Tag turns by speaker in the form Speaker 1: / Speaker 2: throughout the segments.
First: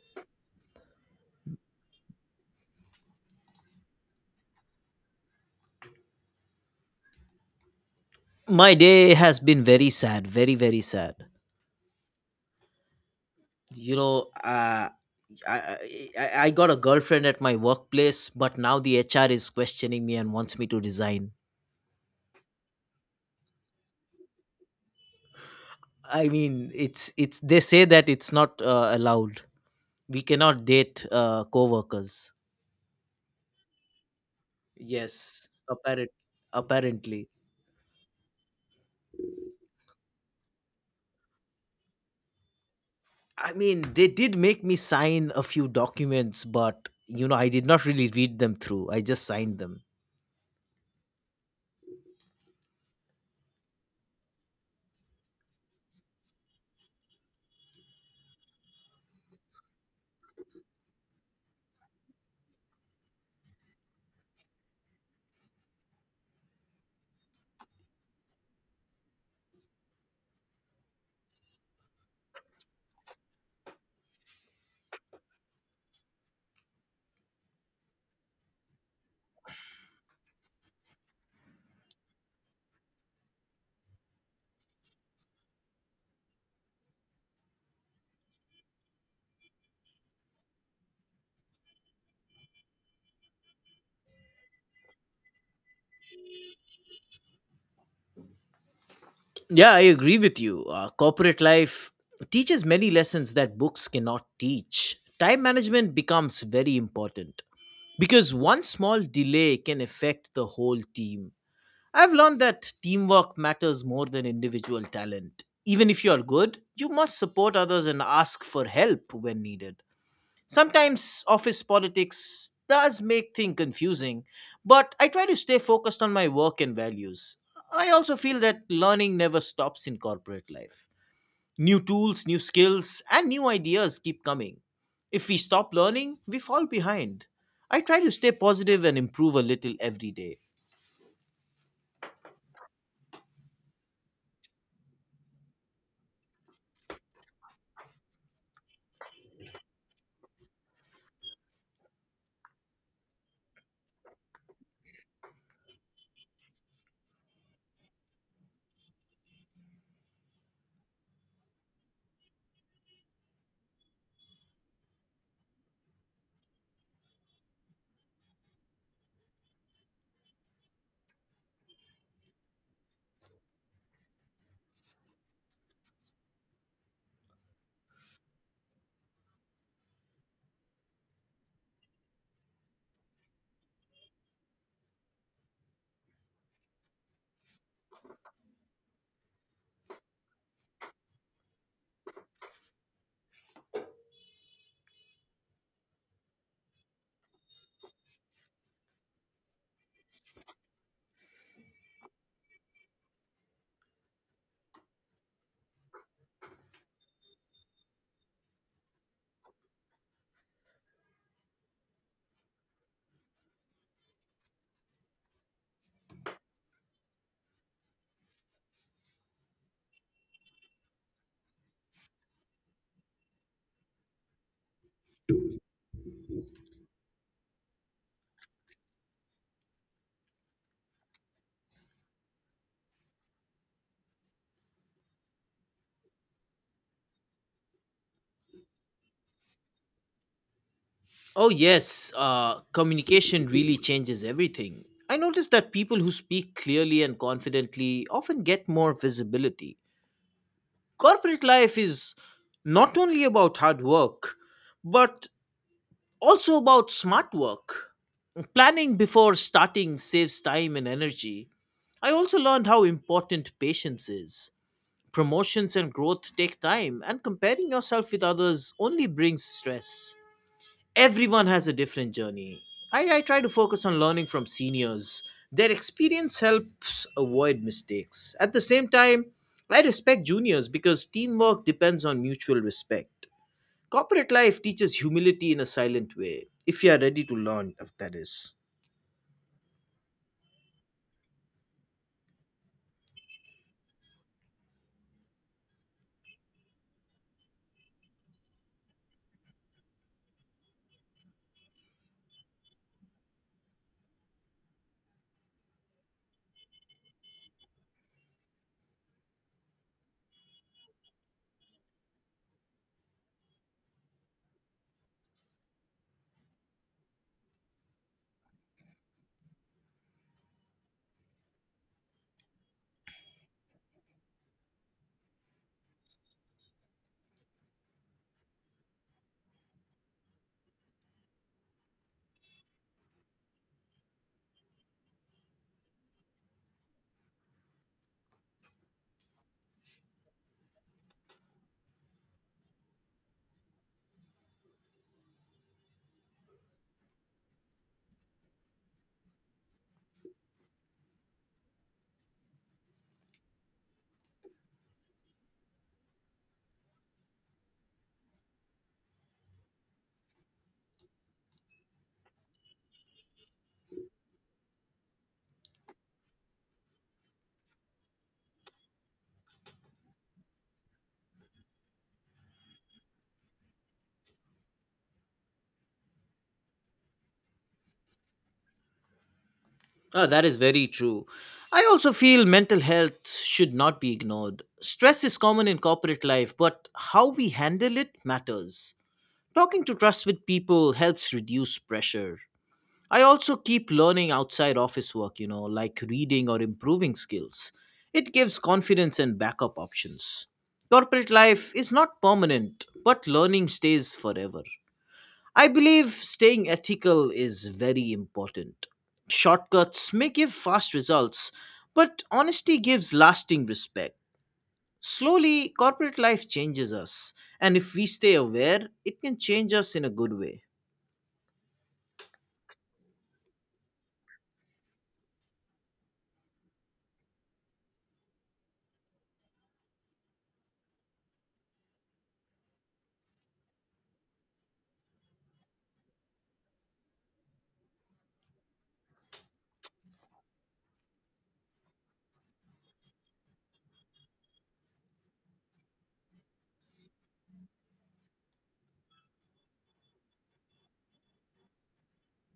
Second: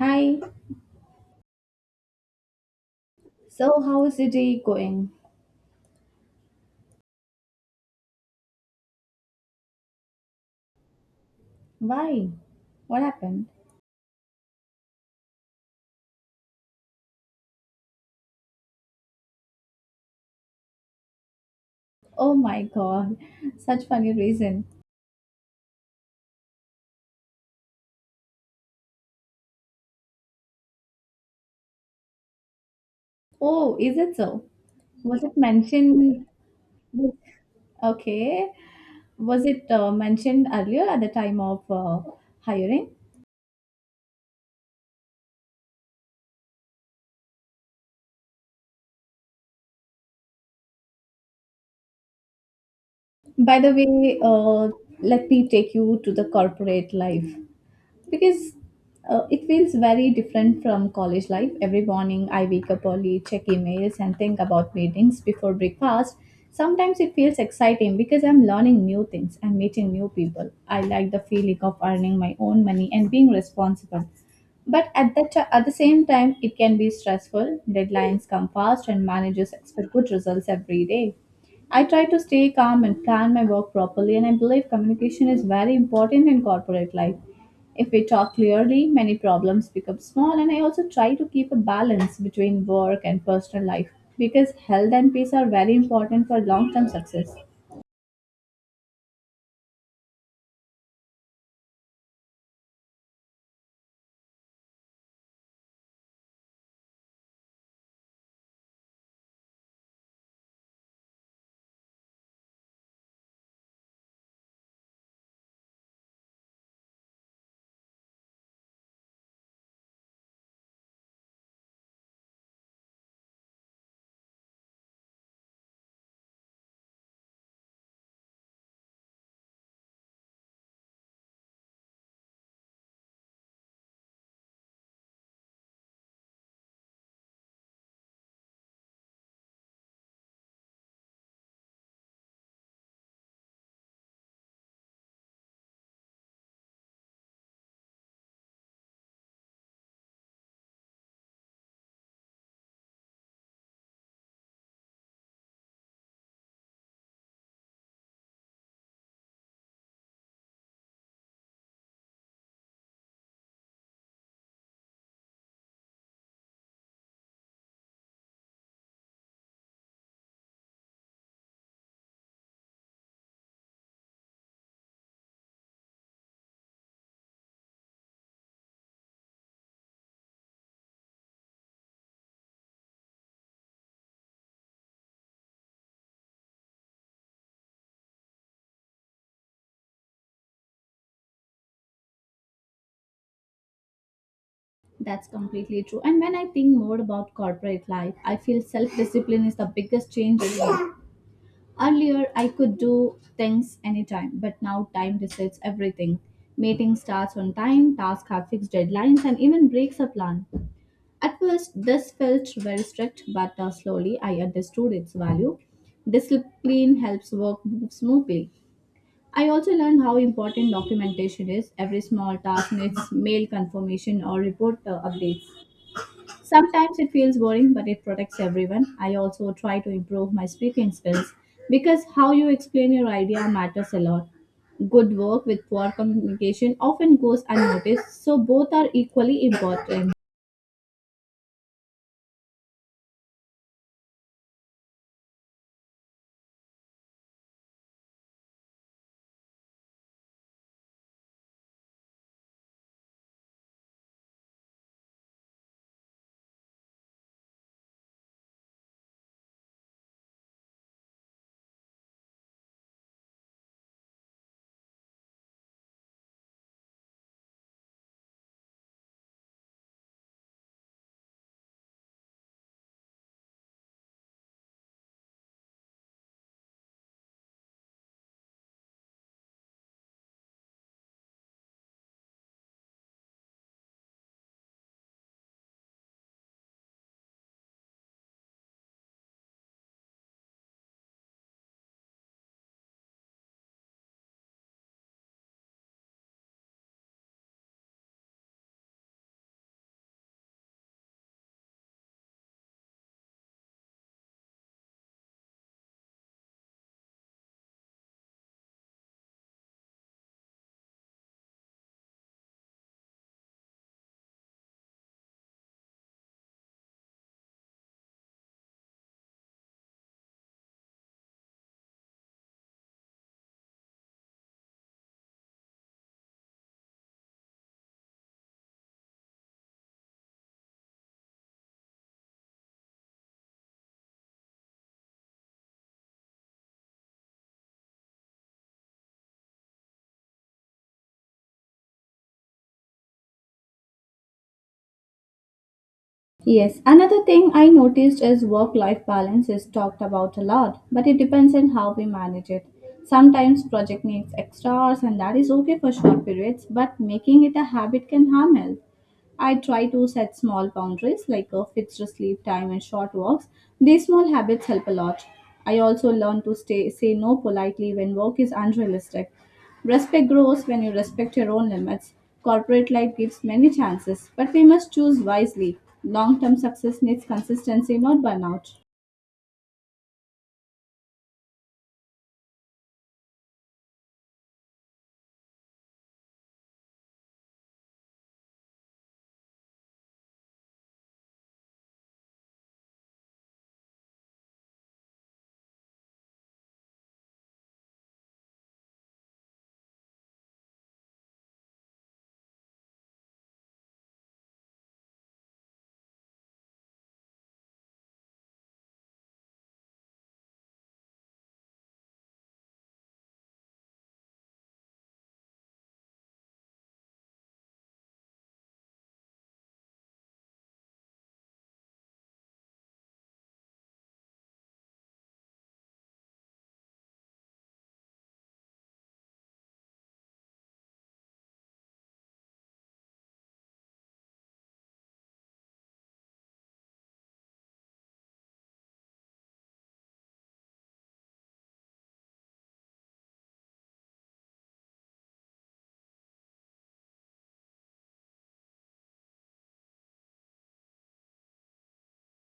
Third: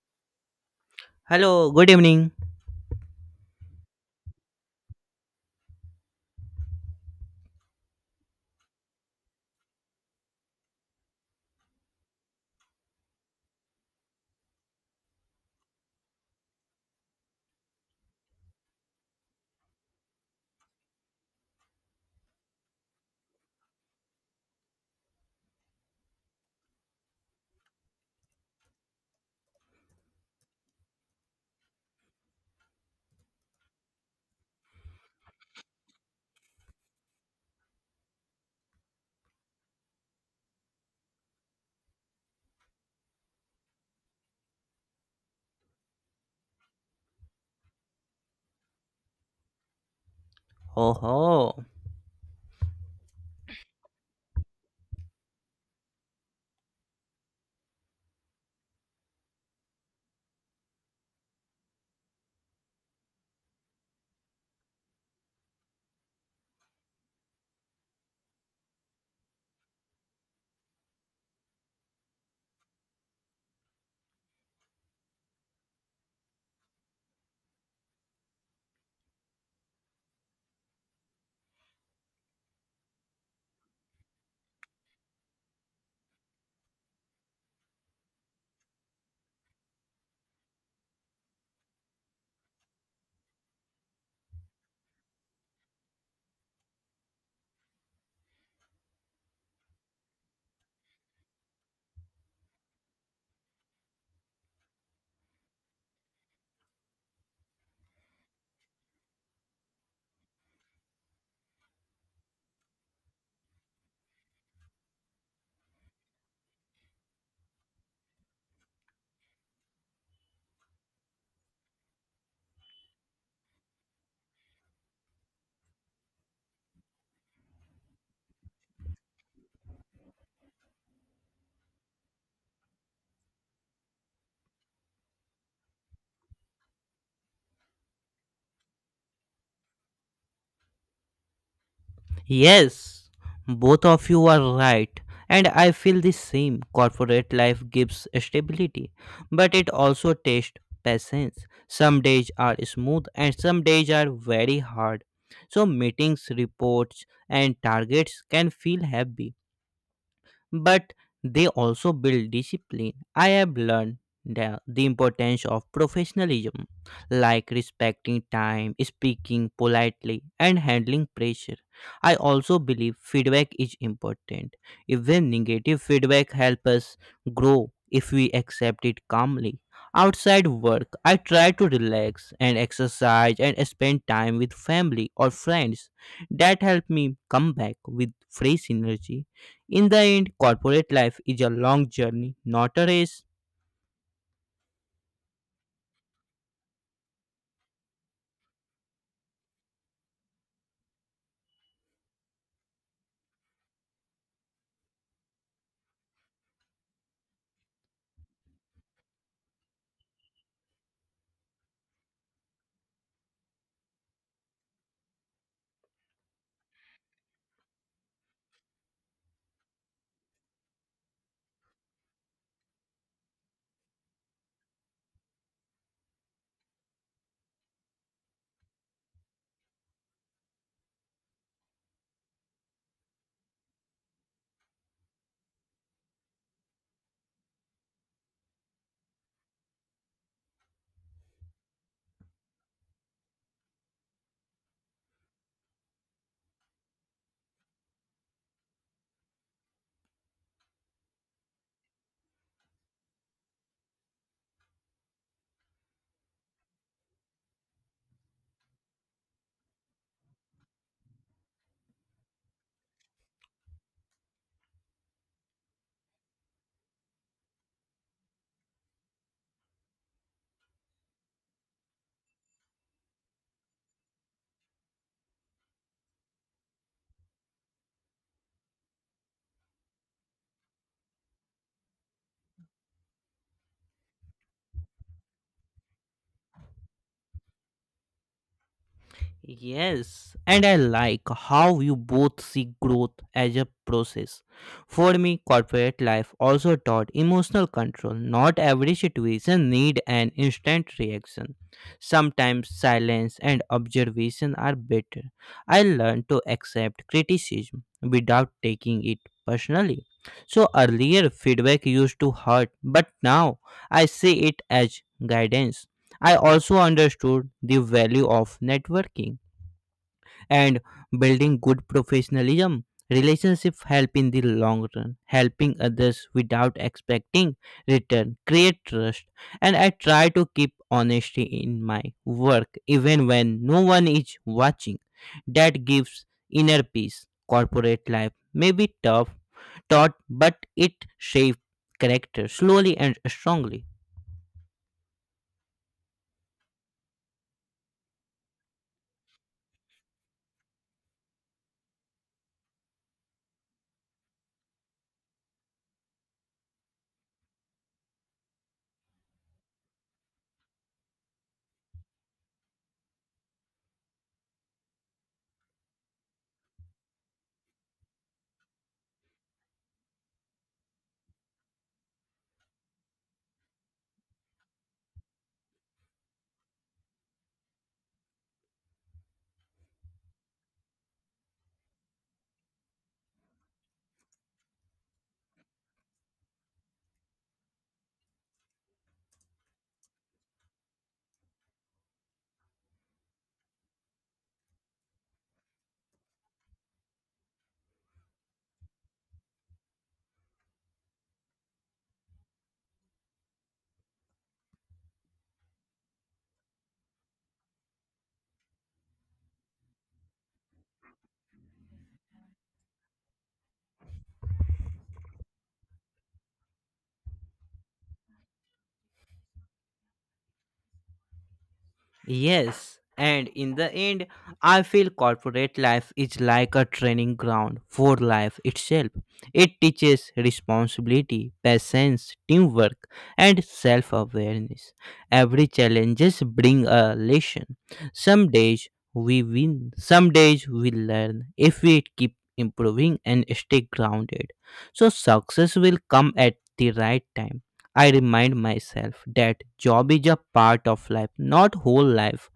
Speaker 1: Hi.
Speaker 2: Hello, good evening.
Speaker 1: So, how is the day going?
Speaker 3: My day has been very sad, very, very sad.
Speaker 1: Why? What happened?
Speaker 3: You know, uh, I, I I got a girlfriend at my workplace, but now the HR is questioning me and wants me to resign.
Speaker 1: Oh my god. Such funny reason.
Speaker 3: I mean, it's they say that it's not allowed. We cannot date co-workers.
Speaker 1: Oh, is it so? Was it
Speaker 3: Yes,
Speaker 1: mentioned?
Speaker 3: apparently.
Speaker 1: Okay. Was it mentioned earlier at the time of hiring?
Speaker 3: I mean, they did make me sign a few documents, but you know, I did not really read them through. I just signed them.
Speaker 2: Oh, oh,
Speaker 1: By the way, let me take you to the corporate life, because it feels very different from college life. Every morning I wake up early, check emails, and think about meetings before breakfast. Sometimes it feels exciting because I'm learning new things and meeting new people. I like the feeling of earning my own money and being responsible. But at the same time, it can be stressful. Deadlines come fast, and managers expect good results every day. I try to stay calm and plan my work properly, and I believe communication is very important in corporate life. If we talk clearly, many problems become small, and I also try to keep a balance between work and personal life because health and peace are very important for long term success.
Speaker 3: Yeah, I agree with you. Corporate life teaches many lessons that books cannot teach. Time management becomes very important because one small delay can affect the whole team. I've learned that teamwork matters more than individual talent. Even if you're good, you must support others and ask for help when needed. Sometimes office politics does make things confusing, but I try to stay focused on my work and values. I also feel that learning never stops in corporate life. New tools, new skills, and new ideas keep coming. If we stop learning, we fall behind. I try to stay positive and improve a little every day.
Speaker 2: yes, both of you are right. And I feel the same. Corporate life gives stability, but it also tests patience. Some days are smooth and some days are very hard. So, meetings, reports, and targets can feel heavy, but they also build discipline. I have learned the importance of professionalism, like respecting time, speaking politely, and handling pressure. I also believe feedback is important. Even negative feedback helps us grow if we accept it calmly. Outside work, I try to relax and exercise and spend time with family or friends. That help me come back with fresh energy. In the end, corporate life is a long journey, not a race.
Speaker 1: That's completely true. And when I think more about corporate life, I feel self discipline is the biggest change in me. Earlier, I could do things anytime, but now time decides everything. Meeting starts on time, tasks have fixed deadlines, and even breaks are planned. At first, this felt very strict, but slowly I understood its value. Discipline helps work move smoothly. I also learned how important documentation is. Every small task needs mail confirmation or report updates. Sometimes it feels boring, but it protects everyone. I also try to improve my speaking skills because how you explain your idea matters a lot. Good work with poor communication often goes unnoticed, so both are equally important.
Speaker 3: Oh, yes, communication really changes everything. I notice that people who speak clearly and confidently often get more visibility. Corporate life is not only about hard work, but also about smart work. Planning before starting saves time and energy. I also learned how important patience is. Promotions and growth take time, and comparing yourself with others only brings stress. Everyone has a different journey. I try to focus on learning from seniors. Their experience helps avoid mistakes. At the same time, I respect juniors because teamwork depends on mutual respect. Corporate life teaches humility in a silent way, if you are ready to learn, if that is.
Speaker 2: Yes, and I like how you both see growth as a process. For me, corporate life also taught emotional control. Not every situation need an instant reaction. Sometimes silence and observation are better. I learned to accept criticism without taking it personally. So earlier feedback used to hurt, but now I see it as guidance. I also understood the value of networking and building good professionalism relationship help in the long run, helping others without expecting return create trust. And I try to keep honesty in my work even when no one is watching. That gives inner peace. Corporate life may be tough, taught, but it shapes character slowly and strongly.
Speaker 1: Yes, another thing I noticed is work life balance is talked about a lot, but it depends on how we manage it. Sometimes project needs extra hours and that is okay for short periods, but making it a habit can harm health. I try to set small boundaries like a fixed sleep time and short walks. These small habits help a lot. I also learn to say no politely when work is unrealistic. Respect grows when you respect your own limits. Corporate life gives many chances, but we must choose wisely. Long term success needs consistency, not burnout.
Speaker 3: Ah, that is very true. I also feel mental health should not be ignored. Stress is common in corporate life, but how we handle it matters. Talking to trusted people helps reduce pressure. I also keep learning outside office work, you know, like reading or improving skills. It gives confidence and backup options. Corporate life is not permanent, but learning stays forever. I believe staying ethical is very important. Shortcuts may give fast results, but honesty gives lasting respect. Slowly, corporate life changes us, and if we stay aware, it can change us in a good way.
Speaker 2: Yes, and in the end, I feel corporate life is like a training ground for life itself. It teaches responsibility, patience, teamwork, and self-awareness. Every challenges bring a lesson. Some days we win, some days we learn. If we keep improving and stay grounded, so success will come at the right time. I remind myself that job is a part of life, not whole life.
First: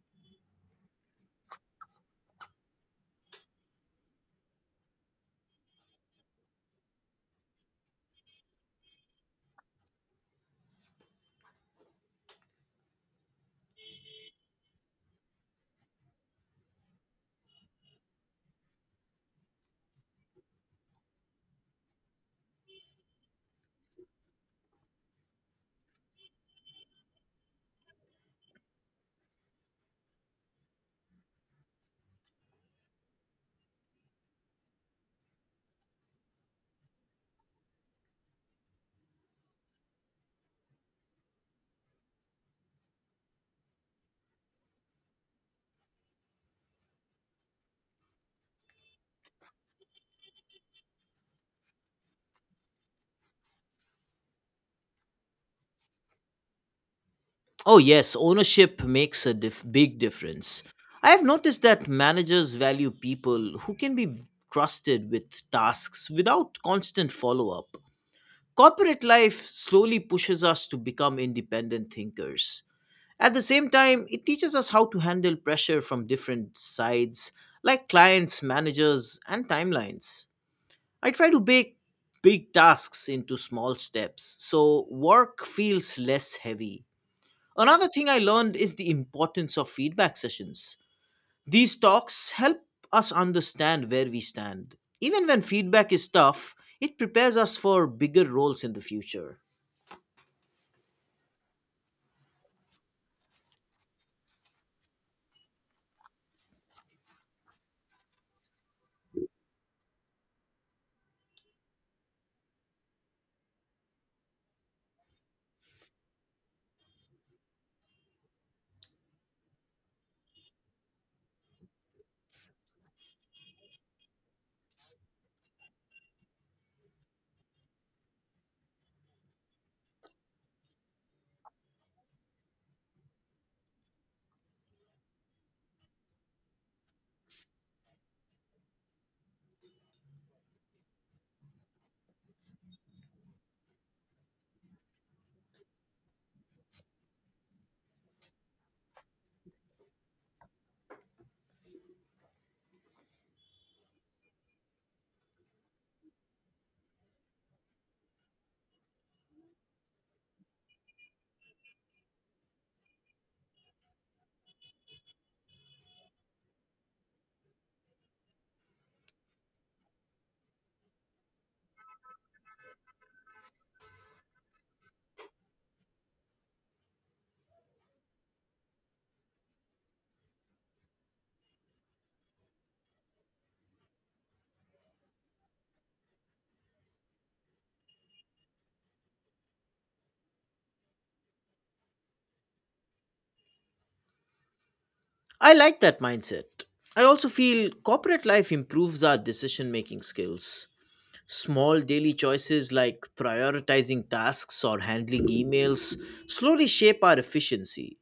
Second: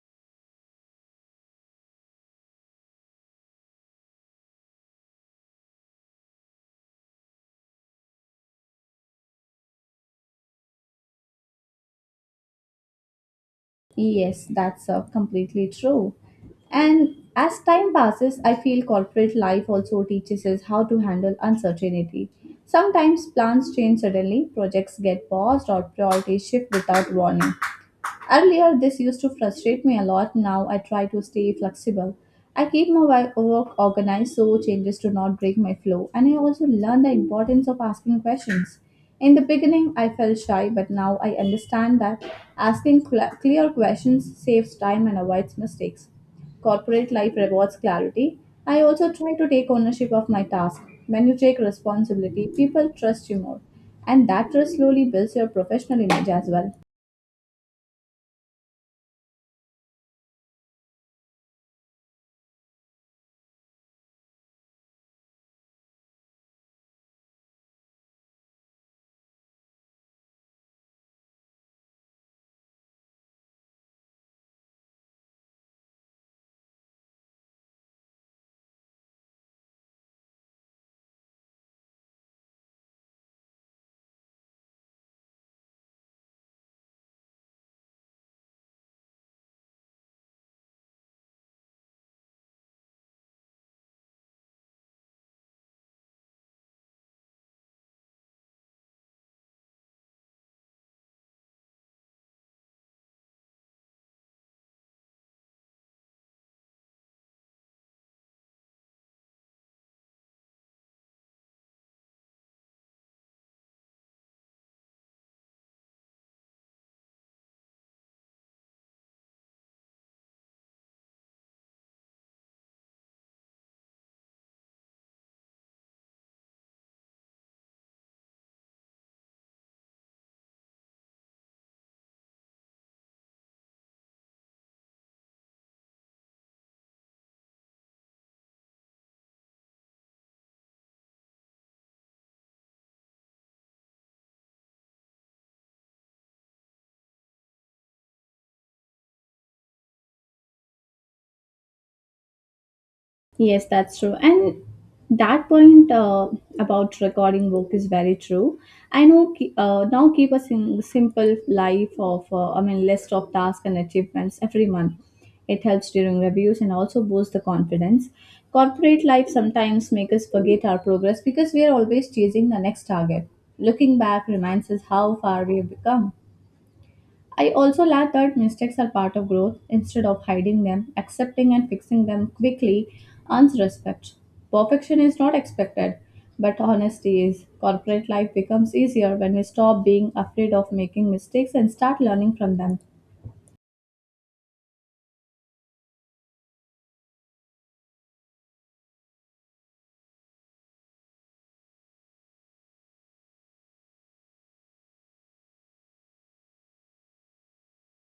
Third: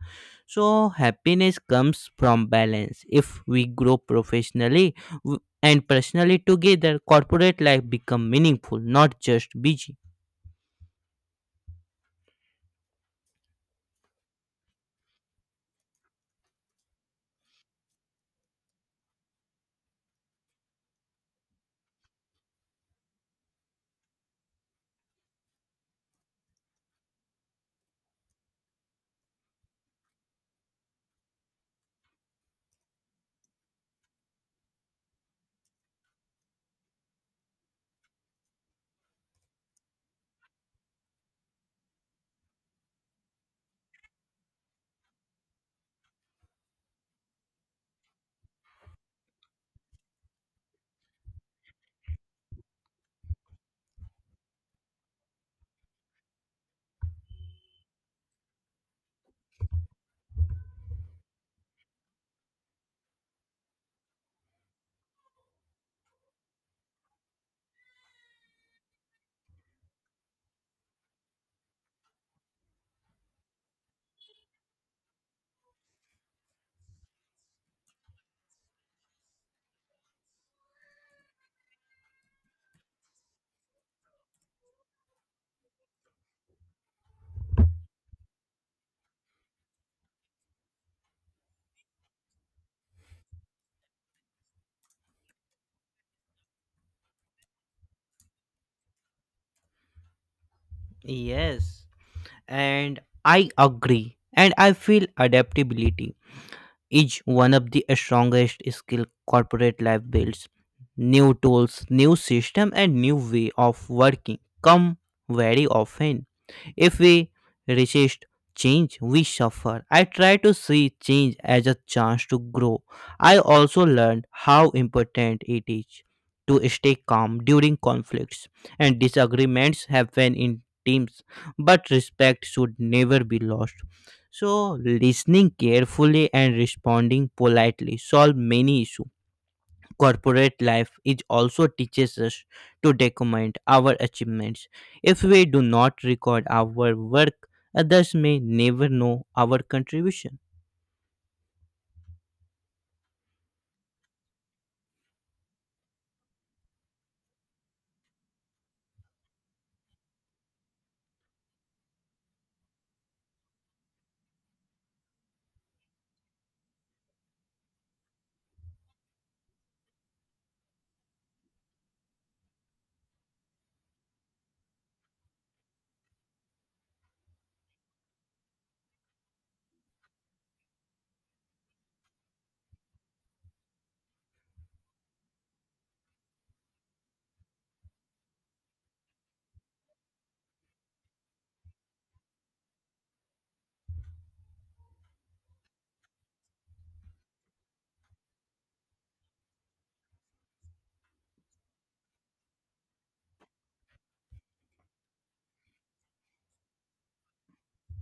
Speaker 2: So happiness comes from balance. If we grow professionally and personally together, corporate life become meaningful, not just busy.
Speaker 1: Yes, that's completely true. And as time passes, I feel corporate life also teaches us how to handle uncertainty. Sometimes plans change suddenly, projects get paused, or priorities shift without warning. Earlier, this used to frustrate me a lot. Now I try to stay flexible. I keep my work organized so changes do not break my flow, and I also learn the importance of asking questions. In the beginning, I felt shy, but now I understand that asking clear questions saves time and avoids mistakes. Corporate life rewards clarity. I also try to take ownership of my task. When you take responsibility, people trust you more, and that trust slowly builds your professional image as well.
Speaker 3: Oh, yes, ownership makes a big difference. I have noticed that managers value people who can be trusted with tasks without constant follow up. Corporate life slowly pushes us to become independent thinkers. At the same time, it teaches us how to handle pressure from different sides, like clients, managers, and timelines. I try to bake big tasks into small steps so work feels less heavy. Another thing I learned is the importance of feedback sessions. These talks help us understand where we stand. Even when feedback is tough, it prepares us for bigger roles in the future.
Speaker 2: Yes, and I agree. And I feel adaptability is one of the strongest skill corporate life builds. New tools, new system and new way of working come very often. If we resist change, we suffer. I try to see change as a chance to grow. I also learned how important it is to stay calm during conflicts and disagreements happen in teams, but respect should never be lost. So, listening carefully and responding politely solve many issues. Corporate life is also teaches us to document our achievements. If we do not record our work, others may never know our contribution.
Speaker 1: Yes, that's true. And that point about recording work is very true. I know now keep a simple life of, list of tasks and achievements every month. It helps during reviews and also boosts the confidence. Corporate life sometimes make us forget our progress because we are always chasing the next target. Looking back reminds us how far we have become. I also learned that mistakes are part of growth. Instead of hiding them, accepting and fixing them quickly earns respect. Perfection is not expected, but honesty is. Corporate life becomes easier when we stop being afraid of making mistakes and start learning from them.
Speaker 3: I like that mindset. I also feel corporate life improves our decision making skills. Small daily choices like prioritizing tasks or handling emails slowly shape our efficiency.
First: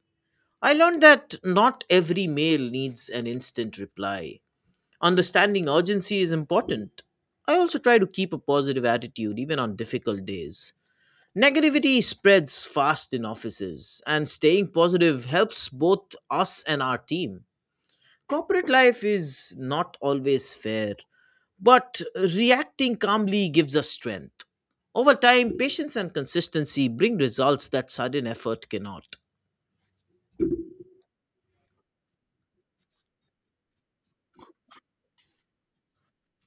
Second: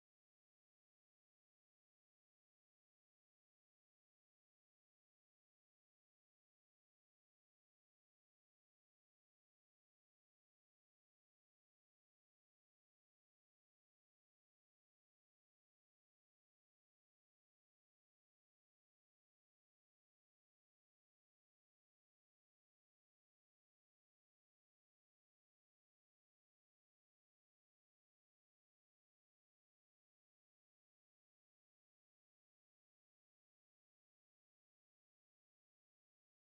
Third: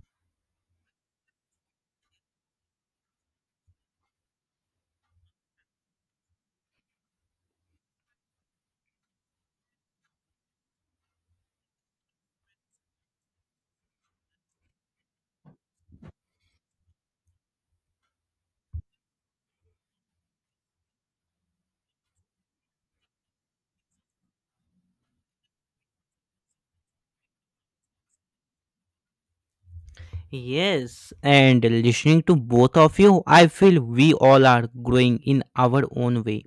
Speaker 3: I learned that not every mail needs an instant reply. Understanding urgency is important. I also try to keep a positive attitude even on difficult days. Negativity spreads fast in offices, and staying positive helps both us and our team. Corporate life is not always fair, but reacting calmly gives us strength. Over time, patience and consistency bring results that sudden effort cannot.
Speaker 2: Yes, and listening to both of you, I feel we all are growing in our own way.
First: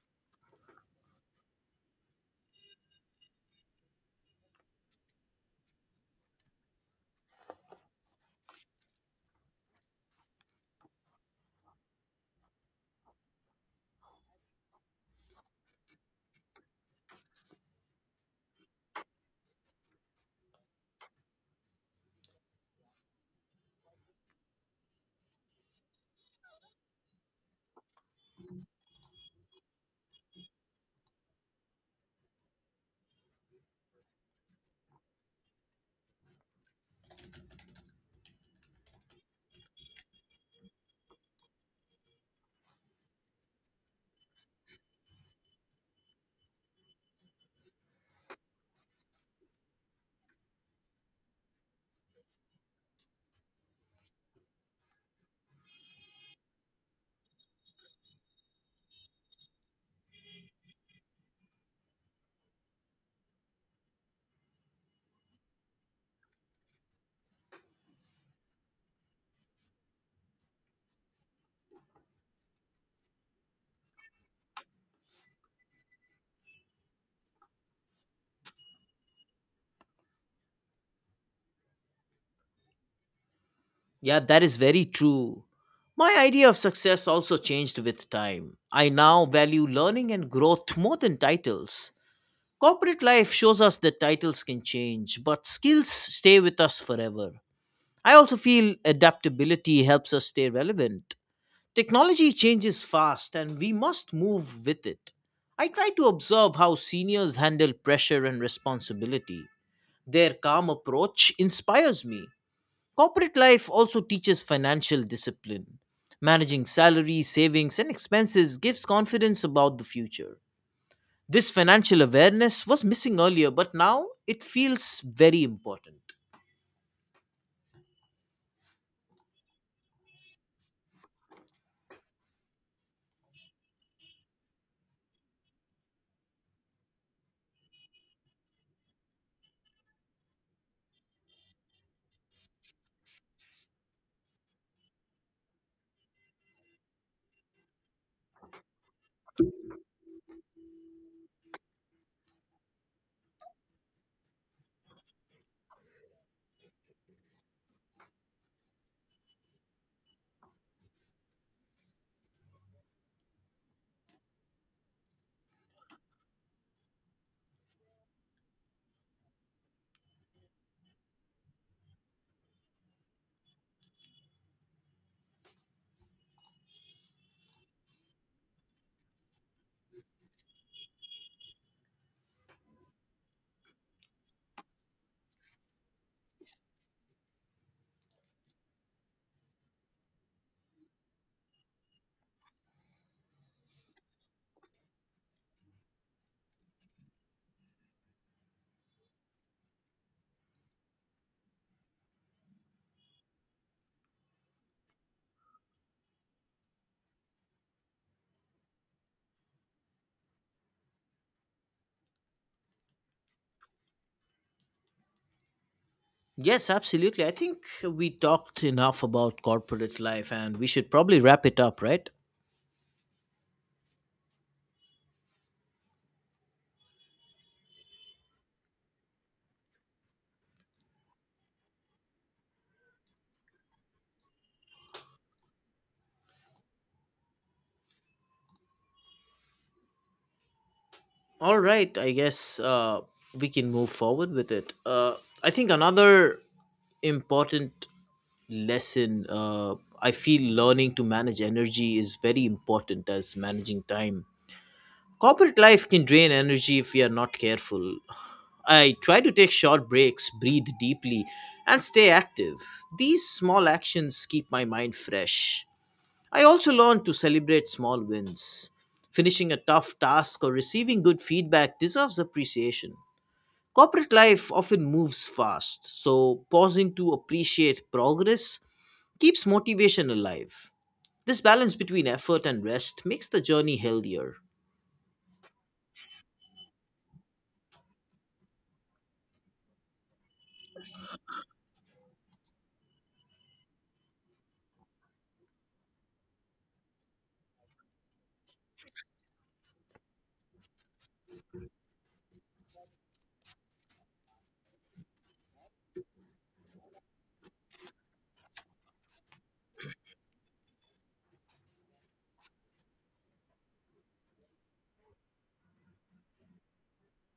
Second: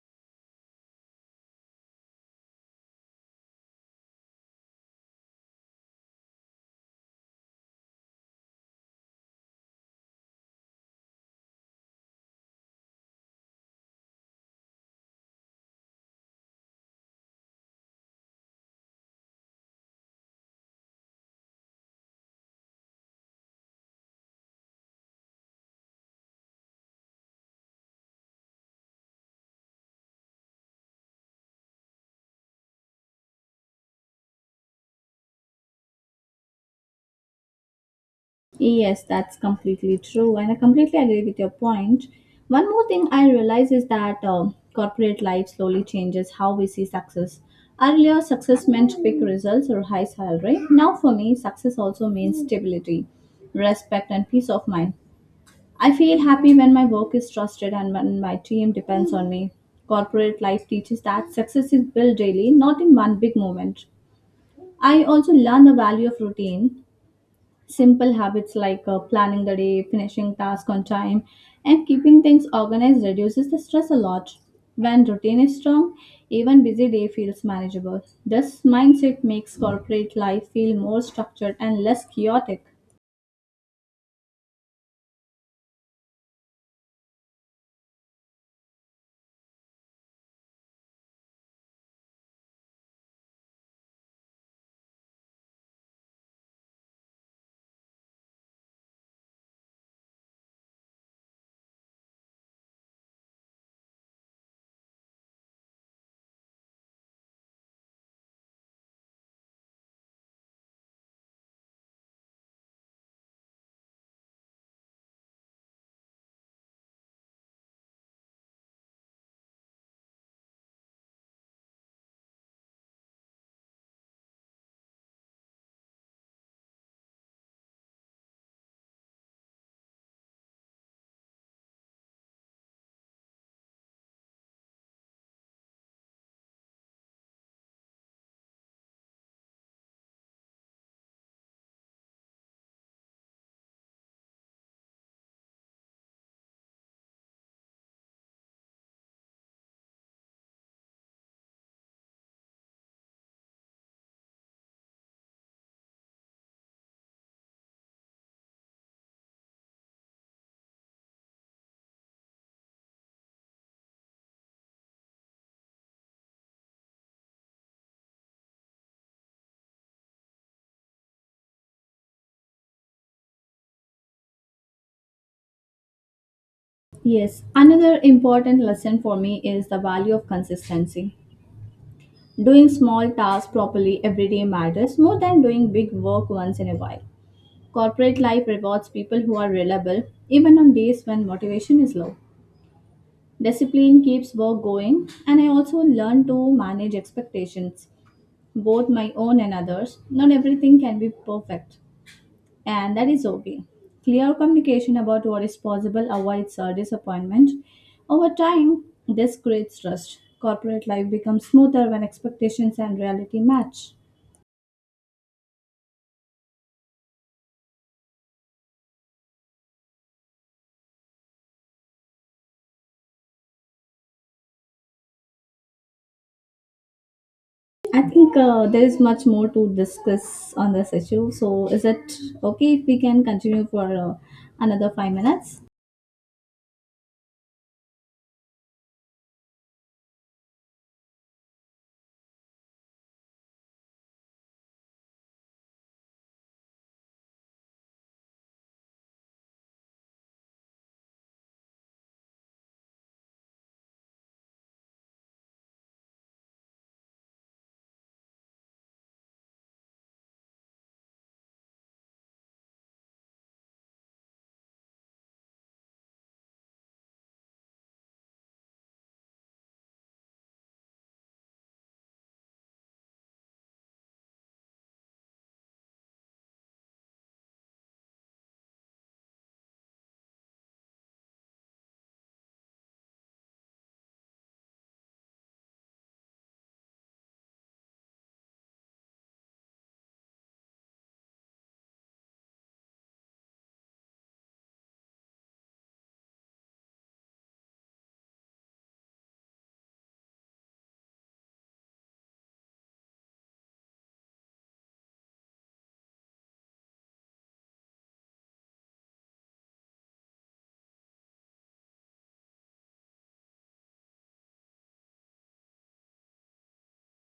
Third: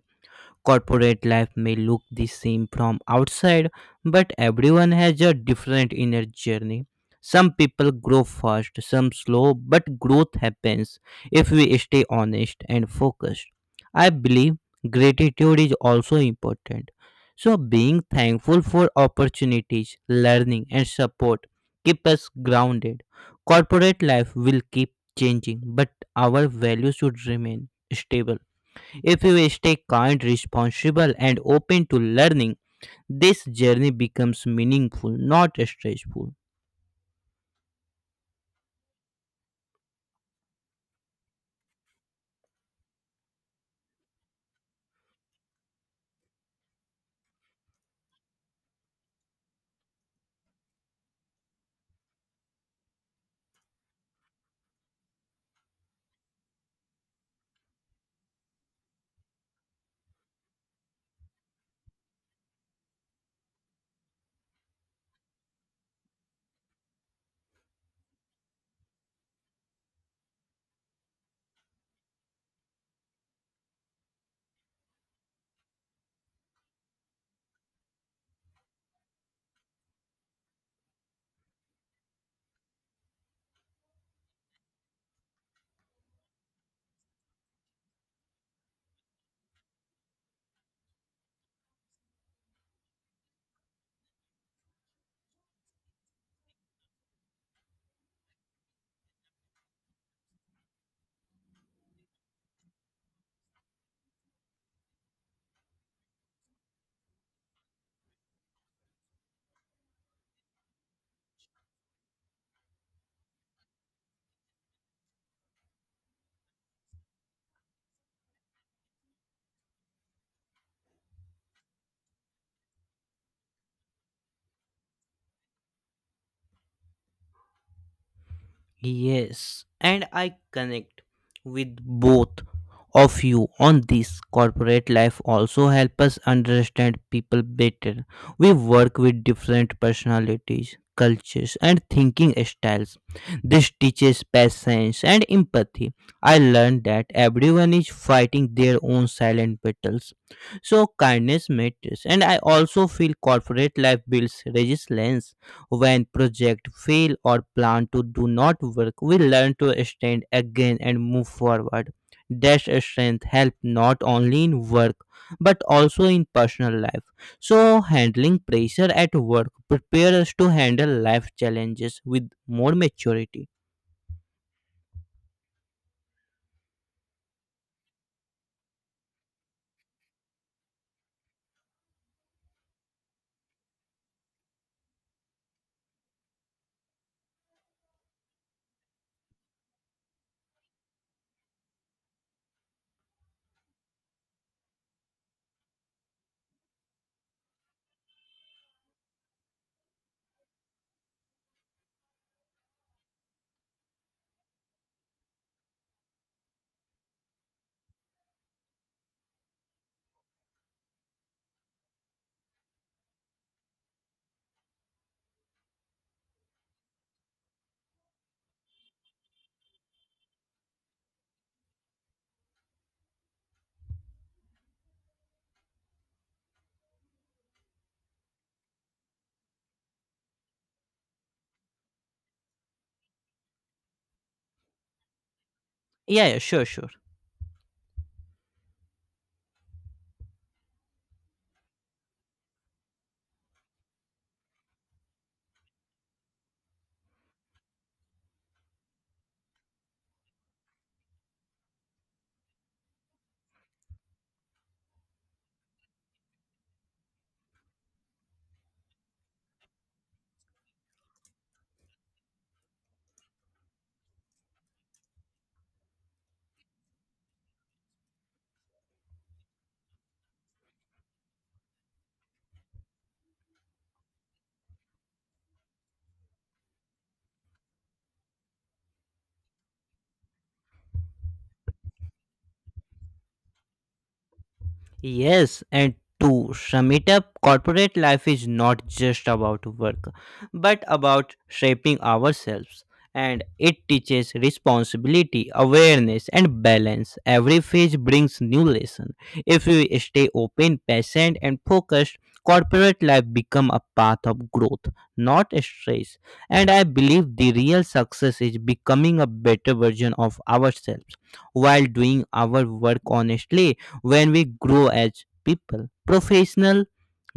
Speaker 2: Corporate life may look the same from outside, but everyone has a different inner journey. Some people grow fast, some slow, but growth happens if we stay honest and focused. I believe gratitude is also important. So, being thankful for opportunities, learning, and support keep us grounded. Corporate life will keep changing, but our values should remain stable. If you stay kind, responsible, and open to learning, this journey becomes meaningful, not stressful.
Speaker 1: Yes, that's completely true, and I completely agree with your point. One more thing I realize is that corporate life slowly changes how we see success. Earlier, success meant quick results or high salary. Now, for me, success also means stability, respect, and peace of mind. I feel happy when my work is trusted and when my team depends on me. Corporate life teaches that success is built daily, not in one big moment. I also learn the value of routine. Simple habits like planning the day, finishing tasks on time, and keeping things organized reduces the stress a lot. When routine is strong, even busy day feels manageable. This mindset makes corporate life feel more structured and less chaotic.
Speaker 3: Yeah, that is very true. My idea of success also changed with time. I now value learning and growth more than titles. Corporate life shows us that titles can change, but skills stay with us forever. I also feel adaptability helps us stay relevant. Technology changes fast and we must move with it. I try to observe how seniors handle pressure and responsibility. Their calm approach inspires me. Corporate life also teaches financial discipline. Managing salaries, savings, and expenses gives confidence about the future. This financial awareness was missing earlier, but now it feels very important.
Speaker 2: Yes, and I connect with both of you on this. Corporate life also help us understand people better. We work with different personalities, cultures, and thinking styles. This teaches patience and empathy. I learned that everyone is fighting their own silent battles. So kindness matters, and I also feel corporate life builds resilience. When projects fail or plan to do not work, we learn to stand again and move forward. That strength helps not only in work but also in personal life. So, handling pressure at work prepares us to handle life challenges with more maturity.
Speaker 1: Yes, another important lesson for me is the value of consistency. Doing small tasks properly every day matters more than doing big work once in a while. Corporate life rewards people who are reliable even on days when motivation is low. Discipline keeps work going, and I also learn to manage expectations, both my own and others. Not everything can be perfect, and that is okay. Clear communication about what is possible avoids disappointment. Over time, this creates trust. Corporate life becomes smoother when expectations and reality match.
Speaker 3: Yes, absolutely. I think we talked enough about corporate life and we should probably wrap it up, right?
Speaker 1: I think there is much more to discuss on this issue. So, is it okay if we can continue for another 5 minutes?
Speaker 2: Yeah, yeah, sure, sure.
Speaker 3: All right, I guess we can move forward with it. I think another important lesson, I feel learning to manage energy is very important as managing time. Corporate life can drain energy if we are not careful. I try to take short breaks, breathe deeply, and stay active. These small actions keep my mind fresh. I also learned to celebrate small wins. Finishing a tough task or receiving good feedback deserves appreciation. Corporate life often moves fast, so pausing to appreciate progress keeps motivation alive. This balance between effort and rest makes the journey healthier.
Speaker 2: Yes, and to sum it up, corporate life is not just about work, but about shaping ourselves. And it teaches responsibility, awareness, and balance. Every phase brings new lesson. If we stay open, patient, and focused, corporate life become a path of growth, not stress. And I believe the real success is becoming a better version of ourselves while doing our work honestly. When we grow as people, professional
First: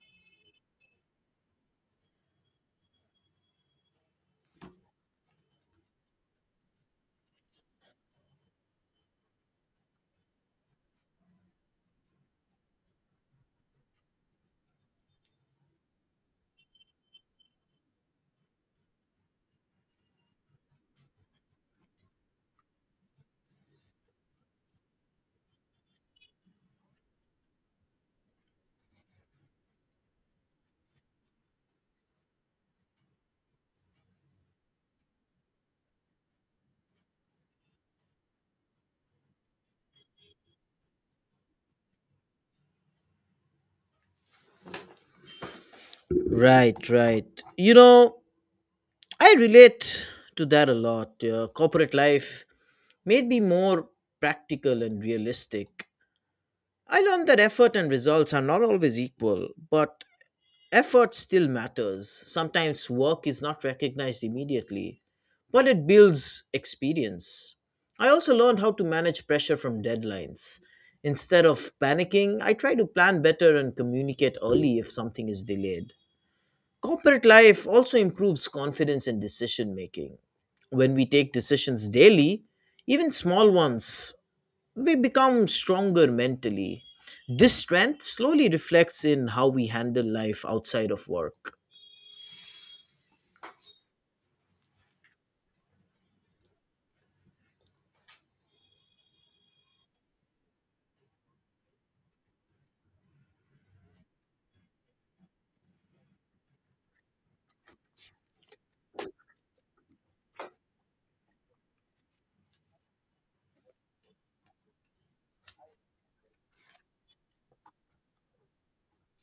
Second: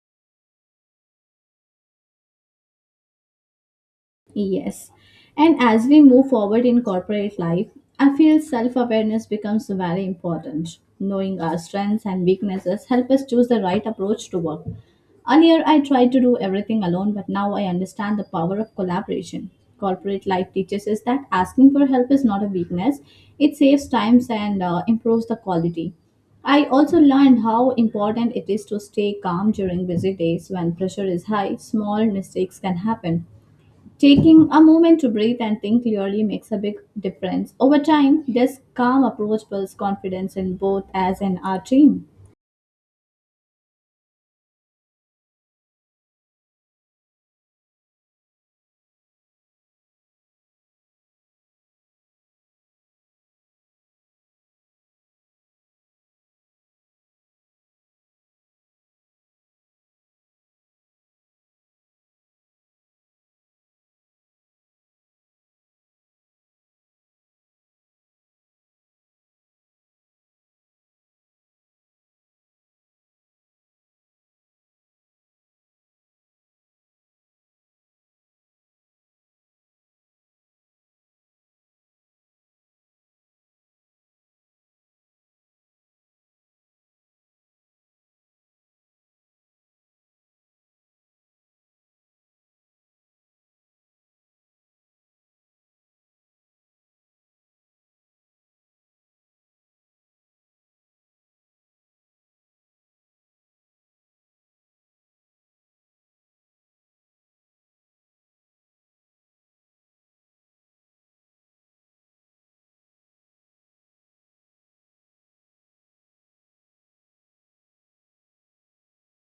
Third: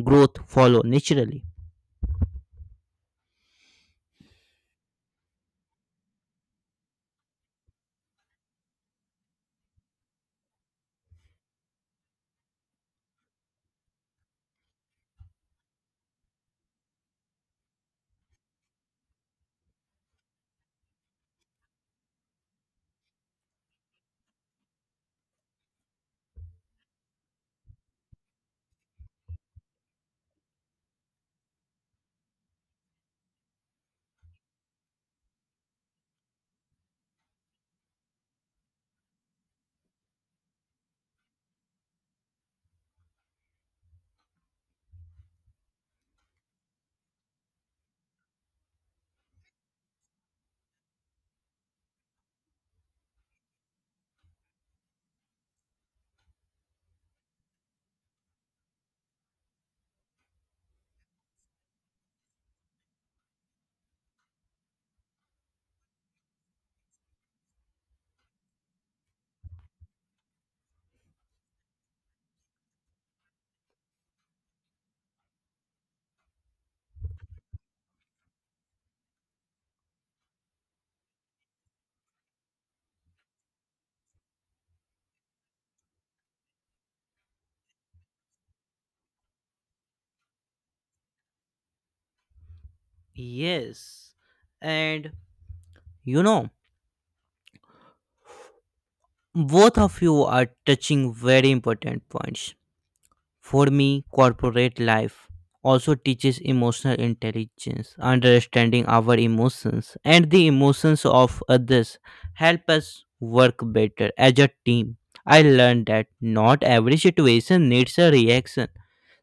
Speaker 2: growth follow naturally.
Speaker 1: Yes. And as we move forward in corporate life, I feel self awareness becomes very important. Knowing our strengths and weaknesses help us choose the right approach to work. Earlier, I tried to do everything alone, but now I understand the power of collaboration. Corporate life teaches us that asking for help is not a weakness, it saves times and improves the quality. I also learned how important it is to stay calm during busy days when pressure is high, small mistakes can happen. Taking a moment to breathe and think clearly makes a big difference. Over time, this calm approach builds confidence in both us and our team.
Speaker 3: Right, right. You know, I relate to that a lot. Corporate life made me more practical and realistic. I learned that effort and results are not always equal, but effort still matters. Sometimes work is not recognized immediately, but it builds experience. I also learned how to manage pressure from deadlines. Instead of panicking, I try to plan better and communicate early if something is delayed. Corporate life also improves confidence in decision making. When we take decisions daily, even small ones, we become stronger mentally. This strength slowly reflects in how we handle life outside of work.
Speaker 2: Yes. And you know, both of you are touching very important points. For me, corporate life also teaches emotional intelligence. Understanding our emotions and the emotions of others help us work better as a team. I learned that not every situation needs a reaction.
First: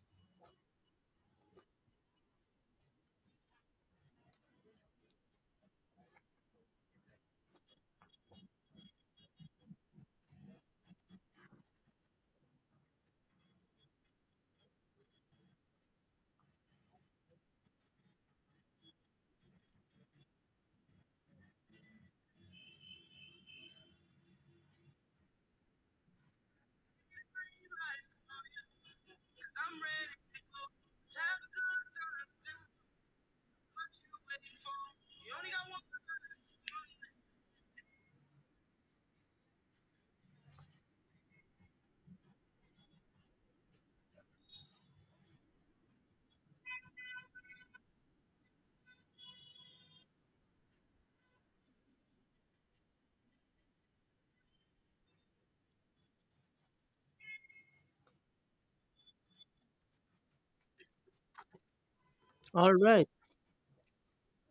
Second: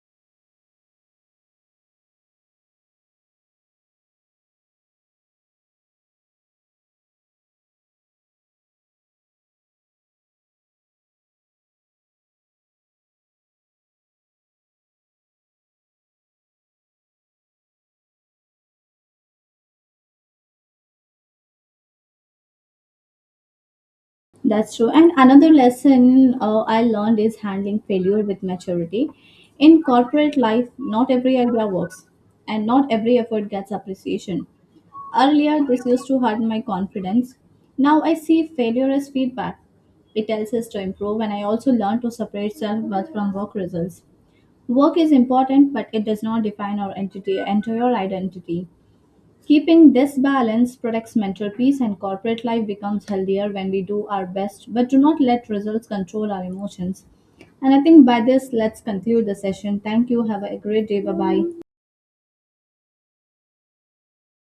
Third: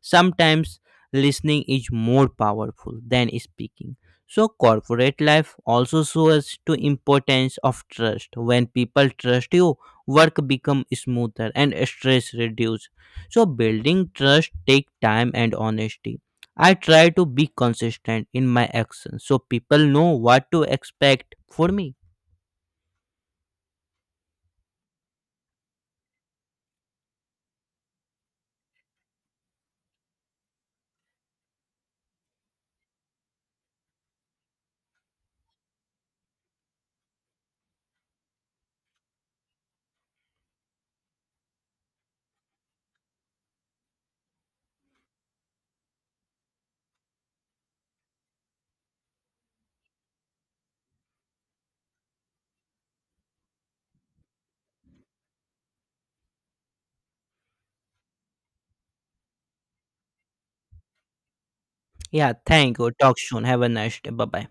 Speaker 2: Sometimes listening is more powerful than speaking. So corporate life also shows to importance of trust. When people trust you, work become smoother and stress reduces. So building trust take time and honesty. I try to be consistent in my actions so people know what to expect for me.
Speaker 1: That's true. And another lesson I learned is handling failure with maturity. In corporate life, not every idea works, and not every effort gets appreciation. Earlier, this used to hurt my confidence. Now I see failure as feedback. It tells us to improve, and I also learn to separate self worth from work results. Work is important, but it does not define our entire identity. Keeping this balance protects mental peace, and corporate life becomes healthier when we do our best but do not let results control our emotions. And I think by this, let's conclude the session. Thank you. Have a great day. Bye bye.
Speaker 2: Yeah,
Speaker 3: All
Speaker 2: thank you.
Speaker 3: right.
Speaker 2: Talk soon. Have a nice day. Bye bye.